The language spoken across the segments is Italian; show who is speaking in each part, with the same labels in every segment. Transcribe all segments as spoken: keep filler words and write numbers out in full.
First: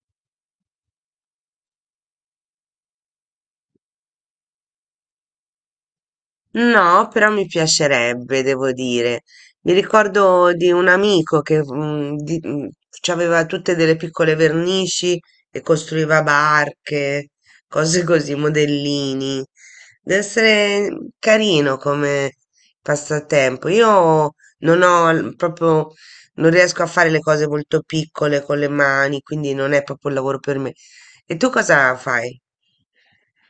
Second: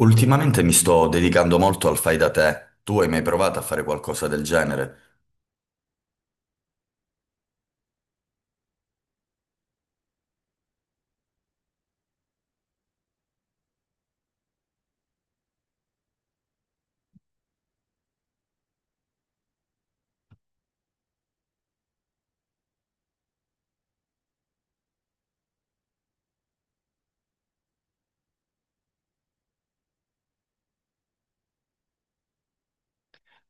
Speaker 1: Ultimamente mi sto dedicando molto al fai da te. Tu hai mai provato a fare qualcosa del genere?
Speaker 2: No, però mi piacerebbe, devo dire. Mi ricordo di un amico che mm, di- mm, ci aveva tutte delle piccole vernici e costruiva barche, cose così, modellini. Deve essere carino come passatempo. Io non ho l- proprio, non riesco a fare le cose molto piccole con le mani, quindi non è proprio un lavoro per me. E tu cosa fai?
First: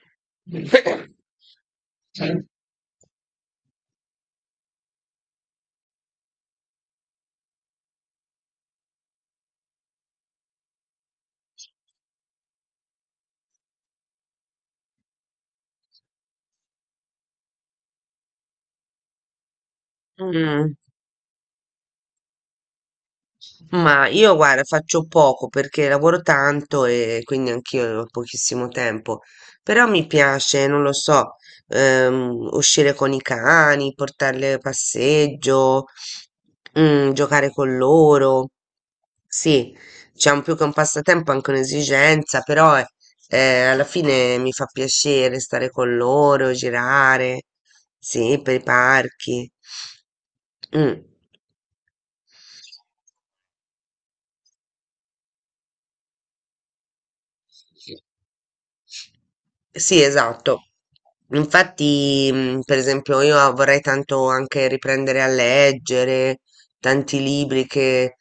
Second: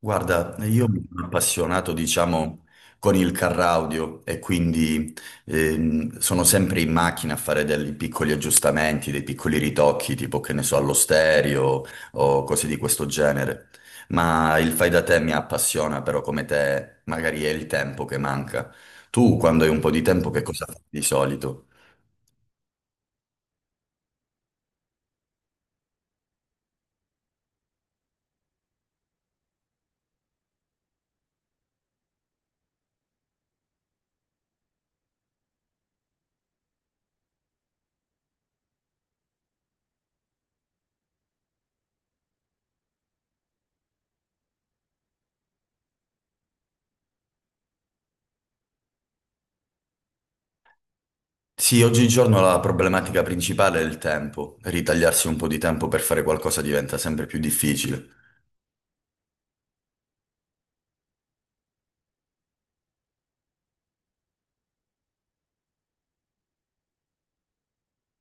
Speaker 1: Guarda, io mi sono appassionato, diciamo, con il car audio e quindi ehm, sono sempre in macchina a fare dei piccoli aggiustamenti, dei piccoli ritocchi, tipo che ne so, allo stereo o cose di questo genere. Ma il fai da te mi appassiona, però come te magari è il tempo che manca. Tu, quando hai un po' di tempo, che cosa
Speaker 2: Mh.
Speaker 1: fai di solito?
Speaker 2: Ma io guarda, faccio poco perché lavoro tanto e quindi anch'io ho pochissimo tempo, però mi piace, non lo so, ehm, uscire con i cani, portarli a passeggio, mm, giocare con loro. Sì, diciamo più che un passatempo, anche un'esigenza, però eh, eh, alla fine mi fa piacere stare con loro, girare, sì, per i parchi. Mm.
Speaker 1: Sì, oggigiorno la problematica principale è il tempo. Ritagliarsi un po' di tempo per fare qualcosa diventa sempre più
Speaker 2: Sì,
Speaker 1: difficile.
Speaker 2: sì, esatto. Infatti, mh, per esempio, io ah, vorrei tanto anche riprendere a leggere tanti libri che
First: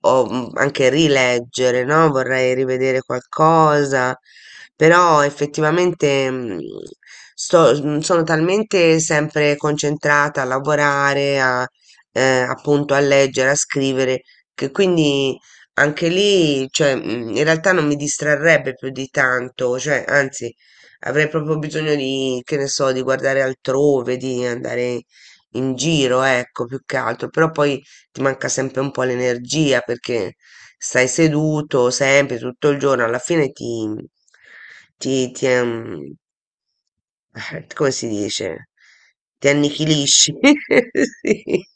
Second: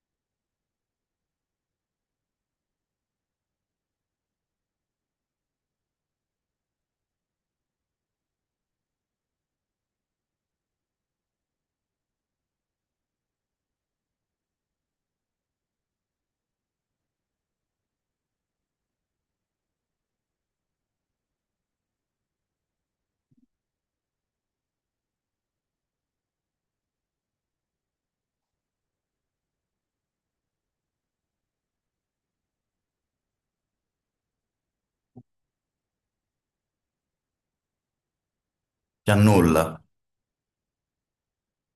Speaker 2: ho mh, anche rileggere, no? Vorrei rivedere qualcosa, però effettivamente mh, sto- mh, sono talmente sempre concentrata a lavorare, a, eh, appunto a leggere, a scrivere, che quindi anche lì, cioè, mh, in realtà non mi distrarrebbe più di tanto, cioè, anzi, avrei proprio bisogno di, che ne so, di guardare altrove, di andare in giro, ecco, più che altro. Però poi ti manca sempre un po' l'energia perché stai seduto sempre, tutto il giorno, alla fine ti, ti, ti, ehm, come si dice?
Speaker 1: Ti
Speaker 2: Ti
Speaker 1: annulla.
Speaker 2: annichilisci. Sì.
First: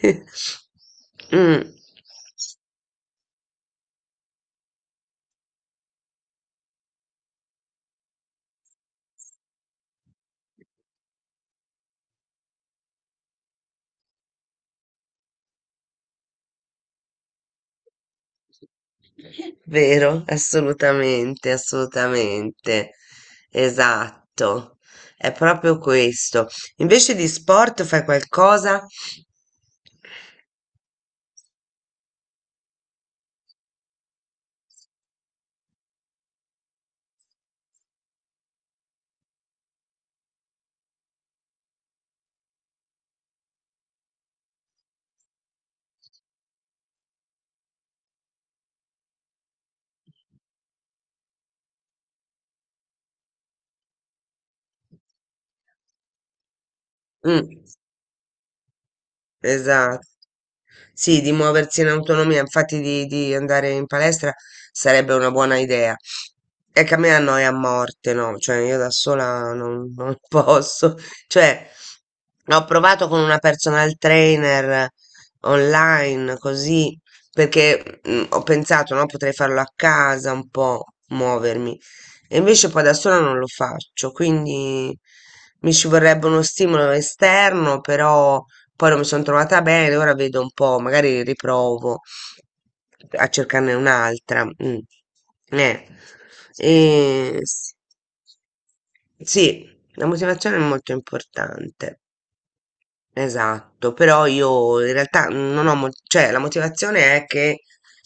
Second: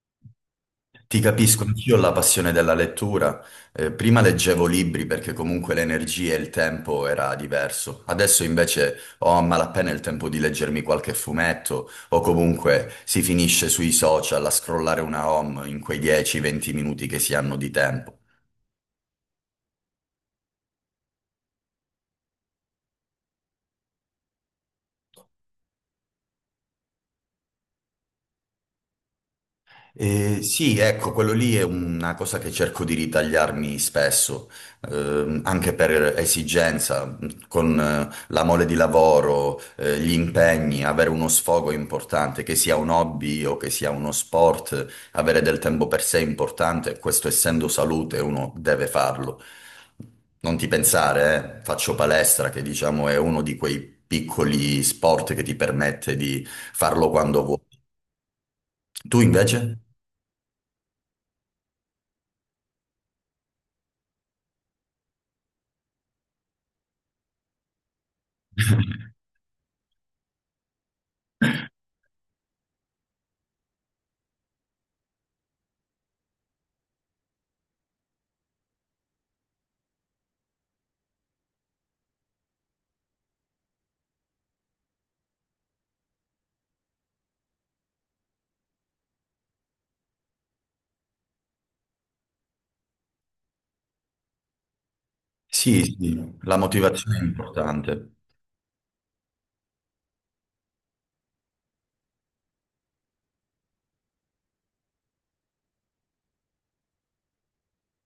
Speaker 1: Ti
Speaker 2: Mm.
Speaker 1: capisco, anch'io ho la passione della lettura. Eh, prima leggevo libri perché comunque l'energia e il tempo era diverso. Adesso invece ho a malapena il tempo di leggermi qualche fumetto o comunque si finisce sui social a scrollare una home in quei dieci venti minuti che si hanno di tempo.
Speaker 2: Vero, assolutamente, assolutamente. Esatto. È proprio questo. Invece di sport fai qualcosa?
Speaker 1: Eh, sì, ecco, quello lì è una cosa che cerco di ritagliarmi spesso, ehm, anche per esigenza, mh, con eh, la mole di lavoro, eh, gli impegni, avere uno sfogo è importante, che sia un hobby o che sia uno sport, avere del tempo per sé è importante, questo essendo salute uno deve farlo. Non ti pensare, eh, faccio palestra, che diciamo è uno di quei piccoli sport che ti permette di farlo quando vuoi.
Speaker 2: Mm.
Speaker 1: Tu invece?
Speaker 2: Esatto. Sì, di muoversi in autonomia, infatti di, di andare in palestra sarebbe una buona idea. È che a me annoia a morte, no? Cioè io da sola non, non posso. Cioè, ho provato con una personal trainer online, così, perché mm, ho pensato, no, potrei farlo a casa un po', muovermi. E invece poi da sola non lo faccio, quindi mi ci vorrebbe uno stimolo esterno, però poi non mi sono trovata bene, ora vedo un po', magari riprovo a cercarne un'altra. Mm.
Speaker 1: Sì,
Speaker 2: Eh,
Speaker 1: sì, la
Speaker 2: sì.
Speaker 1: motivazione è
Speaker 2: e s-
Speaker 1: importante.
Speaker 2: sì, la motivazione è molto importante. Esatto, però io in realtà non ho, mo- cioè la motivazione è che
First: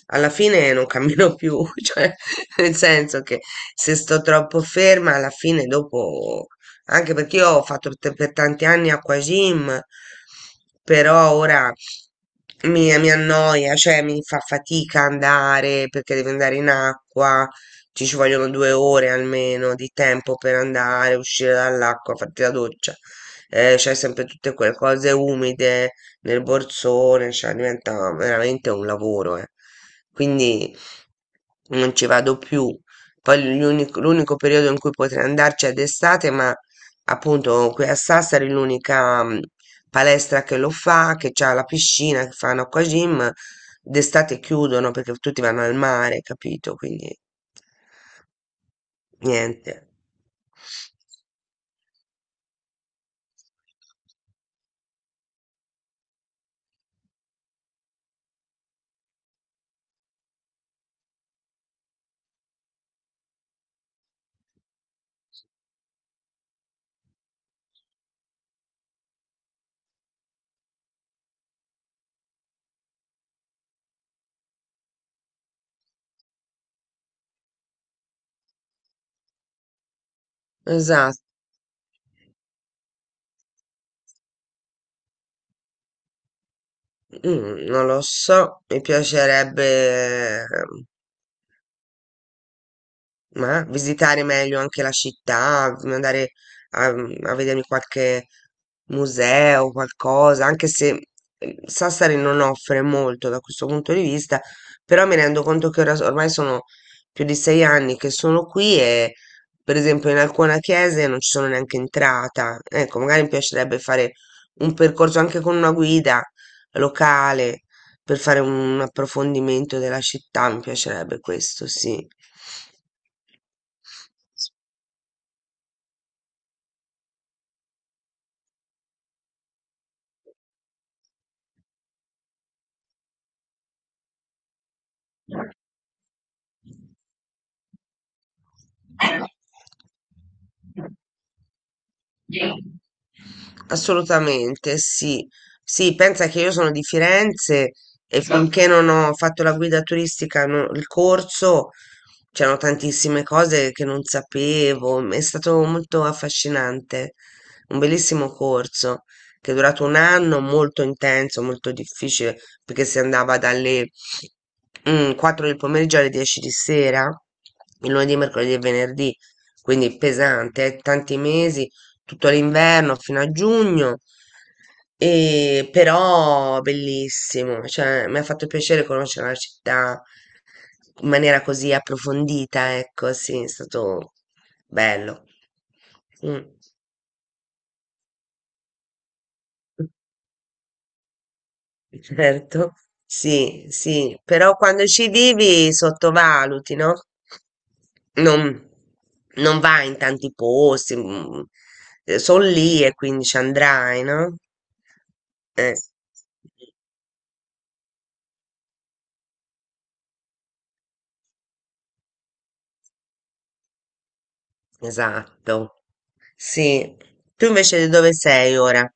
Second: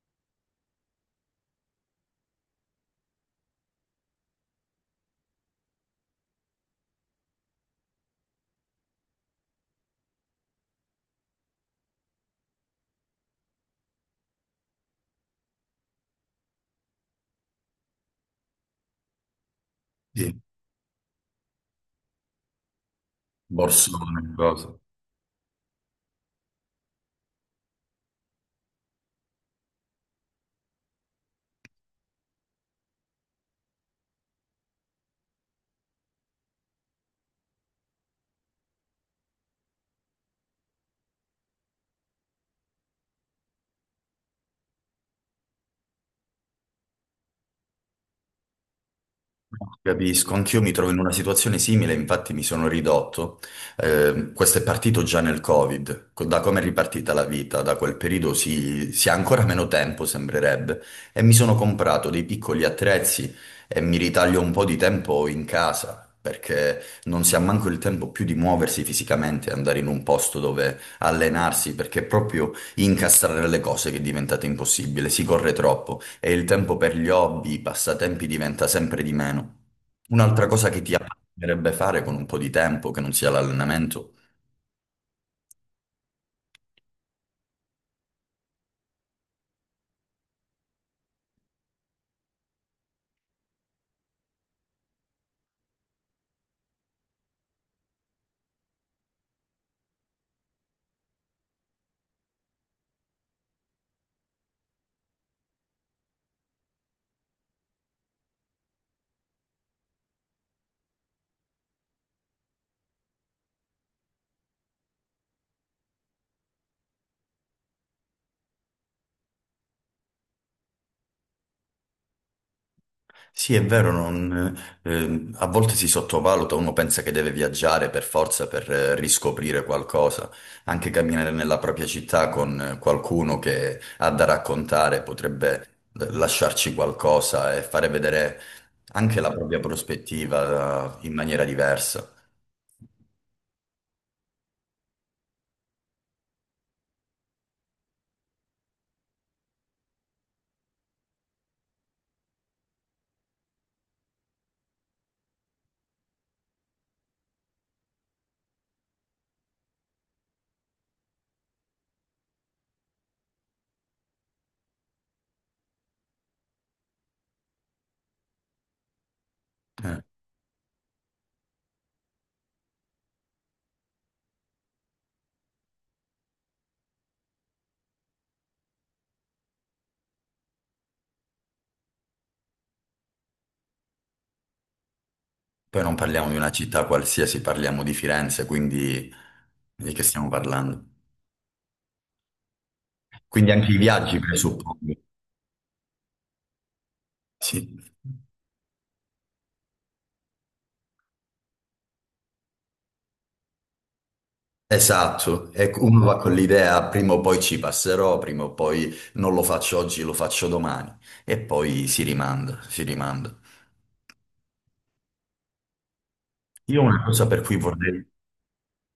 Speaker 2: alla fine non cammino più, cioè nel senso che se sto troppo ferma alla fine dopo, anche perché io ho fatto t- per tanti anni acquagym, però ora mi, mi annoia, cioè mi fa fatica andare perché devo andare in acqua, ci ci vogliono due ore almeno di
Speaker 1: Sì.
Speaker 2: tempo per andare, uscire dall'acqua, farti la doccia, eh, c'hai
Speaker 1: Borsone,
Speaker 2: sempre tutte
Speaker 1: cose.
Speaker 2: quelle cose umide nel borsone, cioè diventa veramente un lavoro, eh. Quindi non ci vado più. Poi l'unico l'unico periodo in cui potrei andarci è d'estate, ma appunto qui a Sassari l'unica mm, palestra che lo fa, che c'ha la piscina, che fanno acqua gym, d'estate chiudono perché tutti vanno al mare, capito? Quindi niente.
Speaker 1: Capisco, anch'io mi trovo in una situazione simile, infatti mi sono ridotto. Eh, questo è partito già nel Covid, co- da come è ripartita la vita, da quel periodo si, si ha ancora meno tempo, sembrerebbe, e mi sono comprato dei piccoli attrezzi e mi ritaglio un po' di tempo in casa, perché non si ha manco il tempo più di muoversi fisicamente, andare in un posto dove allenarsi, perché è proprio incastrare le cose che è diventate impossibile, si corre troppo e il tempo per gli hobby, i passatempi diventa sempre di meno. Un'altra cosa che ti
Speaker 2: Esatto.
Speaker 1: piacerebbe fare con un po' di tempo, che non sia l'allenamento.
Speaker 2: Mhmm, non lo so, mi piacerebbe, ehm, ma visitare meglio anche la città, v andare a mhmm, a vedermi qualche museo, qualcosa, anche se, ehm, Sassari non offre molto da questo punto di vista, però mi rendo conto che ora s ormai sono più di sei anni che sono qui e, per esempio, in alcune chiese non ci sono neanche entrata. Ecco, magari mi piacerebbe fare un percorso anche con una guida locale. Per fare un approfondimento della città, mi piacerebbe questo, sì.
Speaker 1: Sì, è vero, non- ehm, a volte si sottovaluta, uno pensa che deve viaggiare per forza per eh, riscoprire qualcosa, anche camminare nella propria città con eh, qualcuno che ha da raccontare potrebbe eh, lasciarci qualcosa e fare vedere anche la propria prospettiva eh, in maniera diversa.
Speaker 2: Assolutamente, sì. Sì, pensa che io sono di Firenze e finché non ho fatto la guida turistica, no- il corso, c'erano tantissime cose che non sapevo. È stato molto affascinante, un bellissimo corso che è durato un anno, molto intenso, molto difficile, perché si andava dalle mm, quattro del pomeriggio alle dieci di sera, il lunedì, mercoledì e venerdì, quindi
Speaker 1: Eh,
Speaker 2: pesante, eh, tanti mesi, tutto l'inverno fino a giugno, e però bellissimo, cioè mi ha fatto piacere conoscere la città in maniera così approfondita, ecco, sì, è stato bello.
Speaker 1: Poi non parliamo di
Speaker 2: Mm.
Speaker 1: una città qualsiasi, parliamo di Firenze, quindi di che stiamo parlando?
Speaker 2: Certo,
Speaker 1: Quindi
Speaker 2: sì,
Speaker 1: anche i
Speaker 2: sì,
Speaker 1: viaggi,
Speaker 2: però
Speaker 1: presuppongo.
Speaker 2: quando ci vivi sottovaluti, no?
Speaker 1: Sì.
Speaker 2: Non, non vai in tanti posti, mm, eh, sono lì e quindi ci andrai, no?
Speaker 1: Esatto, e
Speaker 2: Eh,
Speaker 1: uno va con l'idea, prima o poi ci passerò, prima o poi non lo faccio oggi, lo faccio domani, e poi si rimanda, si rimanda.
Speaker 2: esatto,
Speaker 1: Io
Speaker 2: sì.
Speaker 1: una cosa per
Speaker 2: Tu
Speaker 1: cui
Speaker 2: invece di
Speaker 1: vorrei.
Speaker 2: dove sei ora?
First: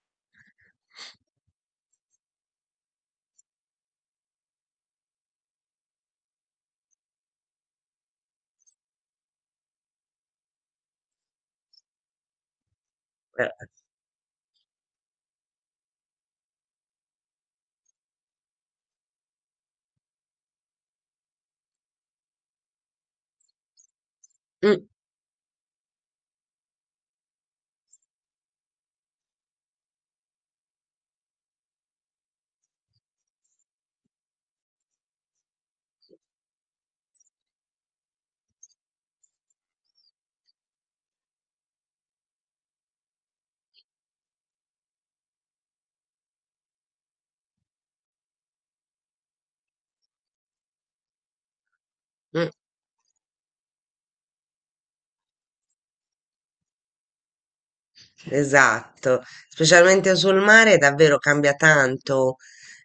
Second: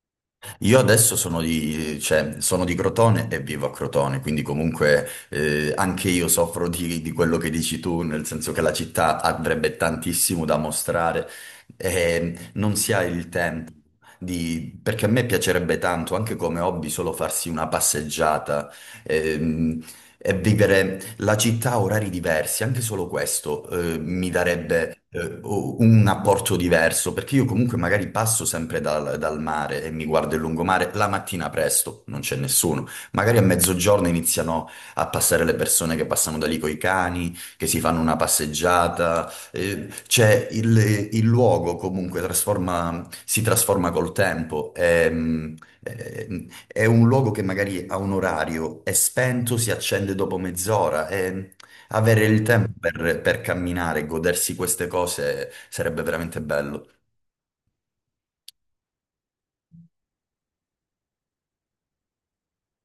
Speaker 1: Io adesso sono di, cioè, sono di Crotone e vivo a Crotone, quindi comunque eh, anche io soffro di, di quello che dici tu, nel senso che la città avrebbe tantissimo da mostrare e non si ha il
Speaker 2: Eh,
Speaker 1: tempo di- perché a me piacerebbe tanto, anche come hobby, solo farsi una passeggiata ehm, e vivere la città ha orari diversi, anche solo questo eh, mi
Speaker 2: mm,
Speaker 1: darebbe eh, o- un apporto diverso, perché io comunque magari passo sempre dal, dal mare e mi guardo il lungomare la mattina presto, non c'è nessuno. Magari a mezzogiorno iniziano a passare le persone che passano da lì coi cani, che si fanno una passeggiata. Eh, c'è il, il luogo comunque trasforma- si trasforma col tempo. E, mm, eh, è un luogo che magari ha un orario, è spento, si accende dopo mezz'ora e avere il Mm.
Speaker 2: mm.
Speaker 1: tempo per, per camminare e godersi queste cose sarebbe veramente bello.
Speaker 2: Esatto, specialmente sul mare davvero cambia tanto,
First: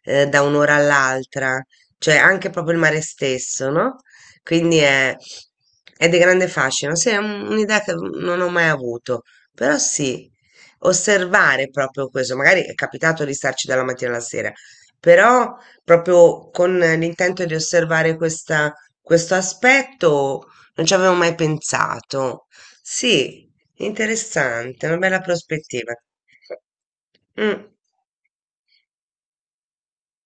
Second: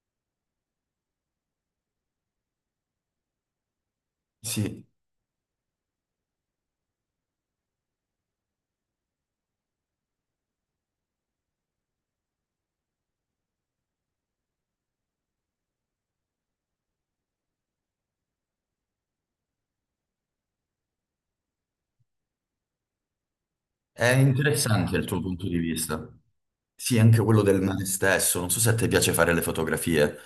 Speaker 2: eh, da un'ora all'altra, cioè anche proprio il mare stesso, no? Quindi
Speaker 1: Sì,
Speaker 2: è, è di grande fascino, sì, è un- un'idea che non ho mai avuto, però sì, osservare proprio questo, magari è capitato di starci dalla mattina alla sera, però proprio con l'intento di osservare questa- questo aspetto non ci avevo mai pensato. Sì,
Speaker 1: è
Speaker 2: interessante,
Speaker 1: interessante
Speaker 2: una
Speaker 1: il tuo
Speaker 2: bella
Speaker 1: punto di
Speaker 2: prospettiva.
Speaker 1: vista. Sì, anche quello del
Speaker 2: Mm,
Speaker 1: mare stesso. Non so se a te piace fare le fotografie.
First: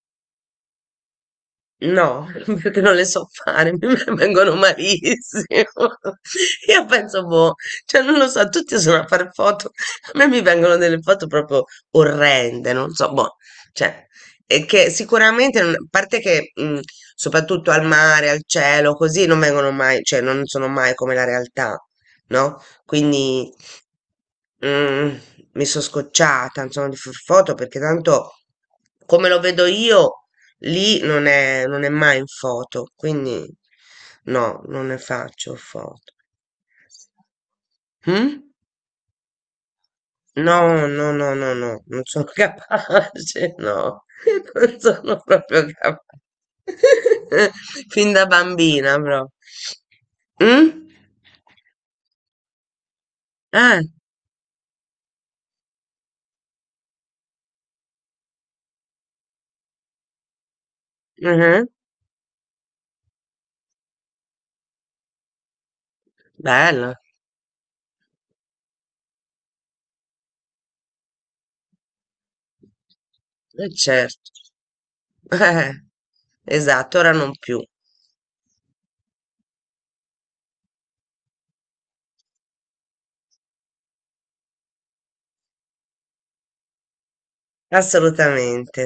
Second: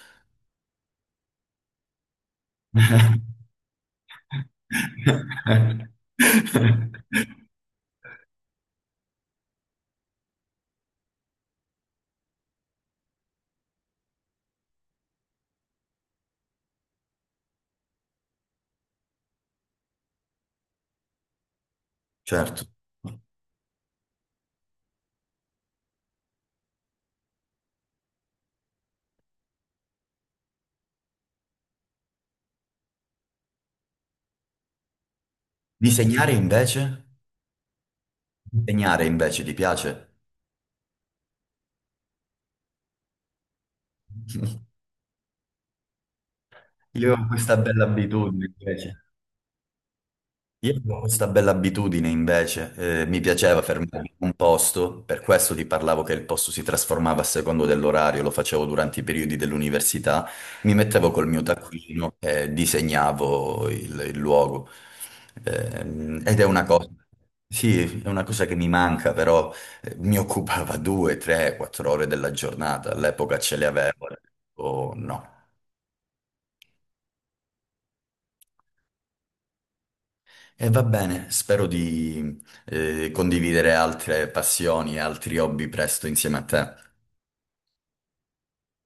Speaker 2: no, perché non le so fare, mi vengono malissimo. Io penso, boh, cioè non lo so, tutti sono a fare foto, a me mi vengono delle foto proprio orrende, non so, boh, cioè, e che sicuramente, non- a parte che mm, soprattutto al mare, al cielo, così non vengono mai, cioè non sono mai come la realtà, no?
Speaker 1: Certo.
Speaker 2: Quindi, mm, mi sono scocciata, insomma, di far foto perché tanto come lo vedo io, lì non è, non è mai in foto, quindi no, non ne faccio foto.
Speaker 1: Disegnare invece?
Speaker 2: Mm?
Speaker 1: Disegnare invece ti piace?
Speaker 2: No, no, no, no, no, non sono capace, no, non sono proprio capace.
Speaker 1: Io ho questa bella
Speaker 2: Fin da
Speaker 1: abitudine
Speaker 2: bambina,
Speaker 1: invece.
Speaker 2: proprio.
Speaker 1: Io
Speaker 2: Mm?
Speaker 1: avevo questa bella abitudine invece, eh, mi piaceva
Speaker 2: Eh,
Speaker 1: fermarmi in un posto, per questo ti parlavo che il posto si trasformava a secondo dell'orario, lo facevo durante i periodi dell'università, mi mettevo col mio
Speaker 2: mhm,
Speaker 1: taccuino e disegnavo il, il luogo. Ehm, ed è una cosa,
Speaker 2: bello,
Speaker 1: sì, è una cosa che mi manca, però eh, mi occupava due, tre, quattro ore della giornata, all'epoca ce le
Speaker 2: eh,
Speaker 1: avevo,
Speaker 2: certo.
Speaker 1: o no.
Speaker 2: Eh, esatto, ora non più,
Speaker 1: E va bene, spero di eh, condividere altre passioni e altri hobby presto insieme a te.
Speaker 2: assolutamente.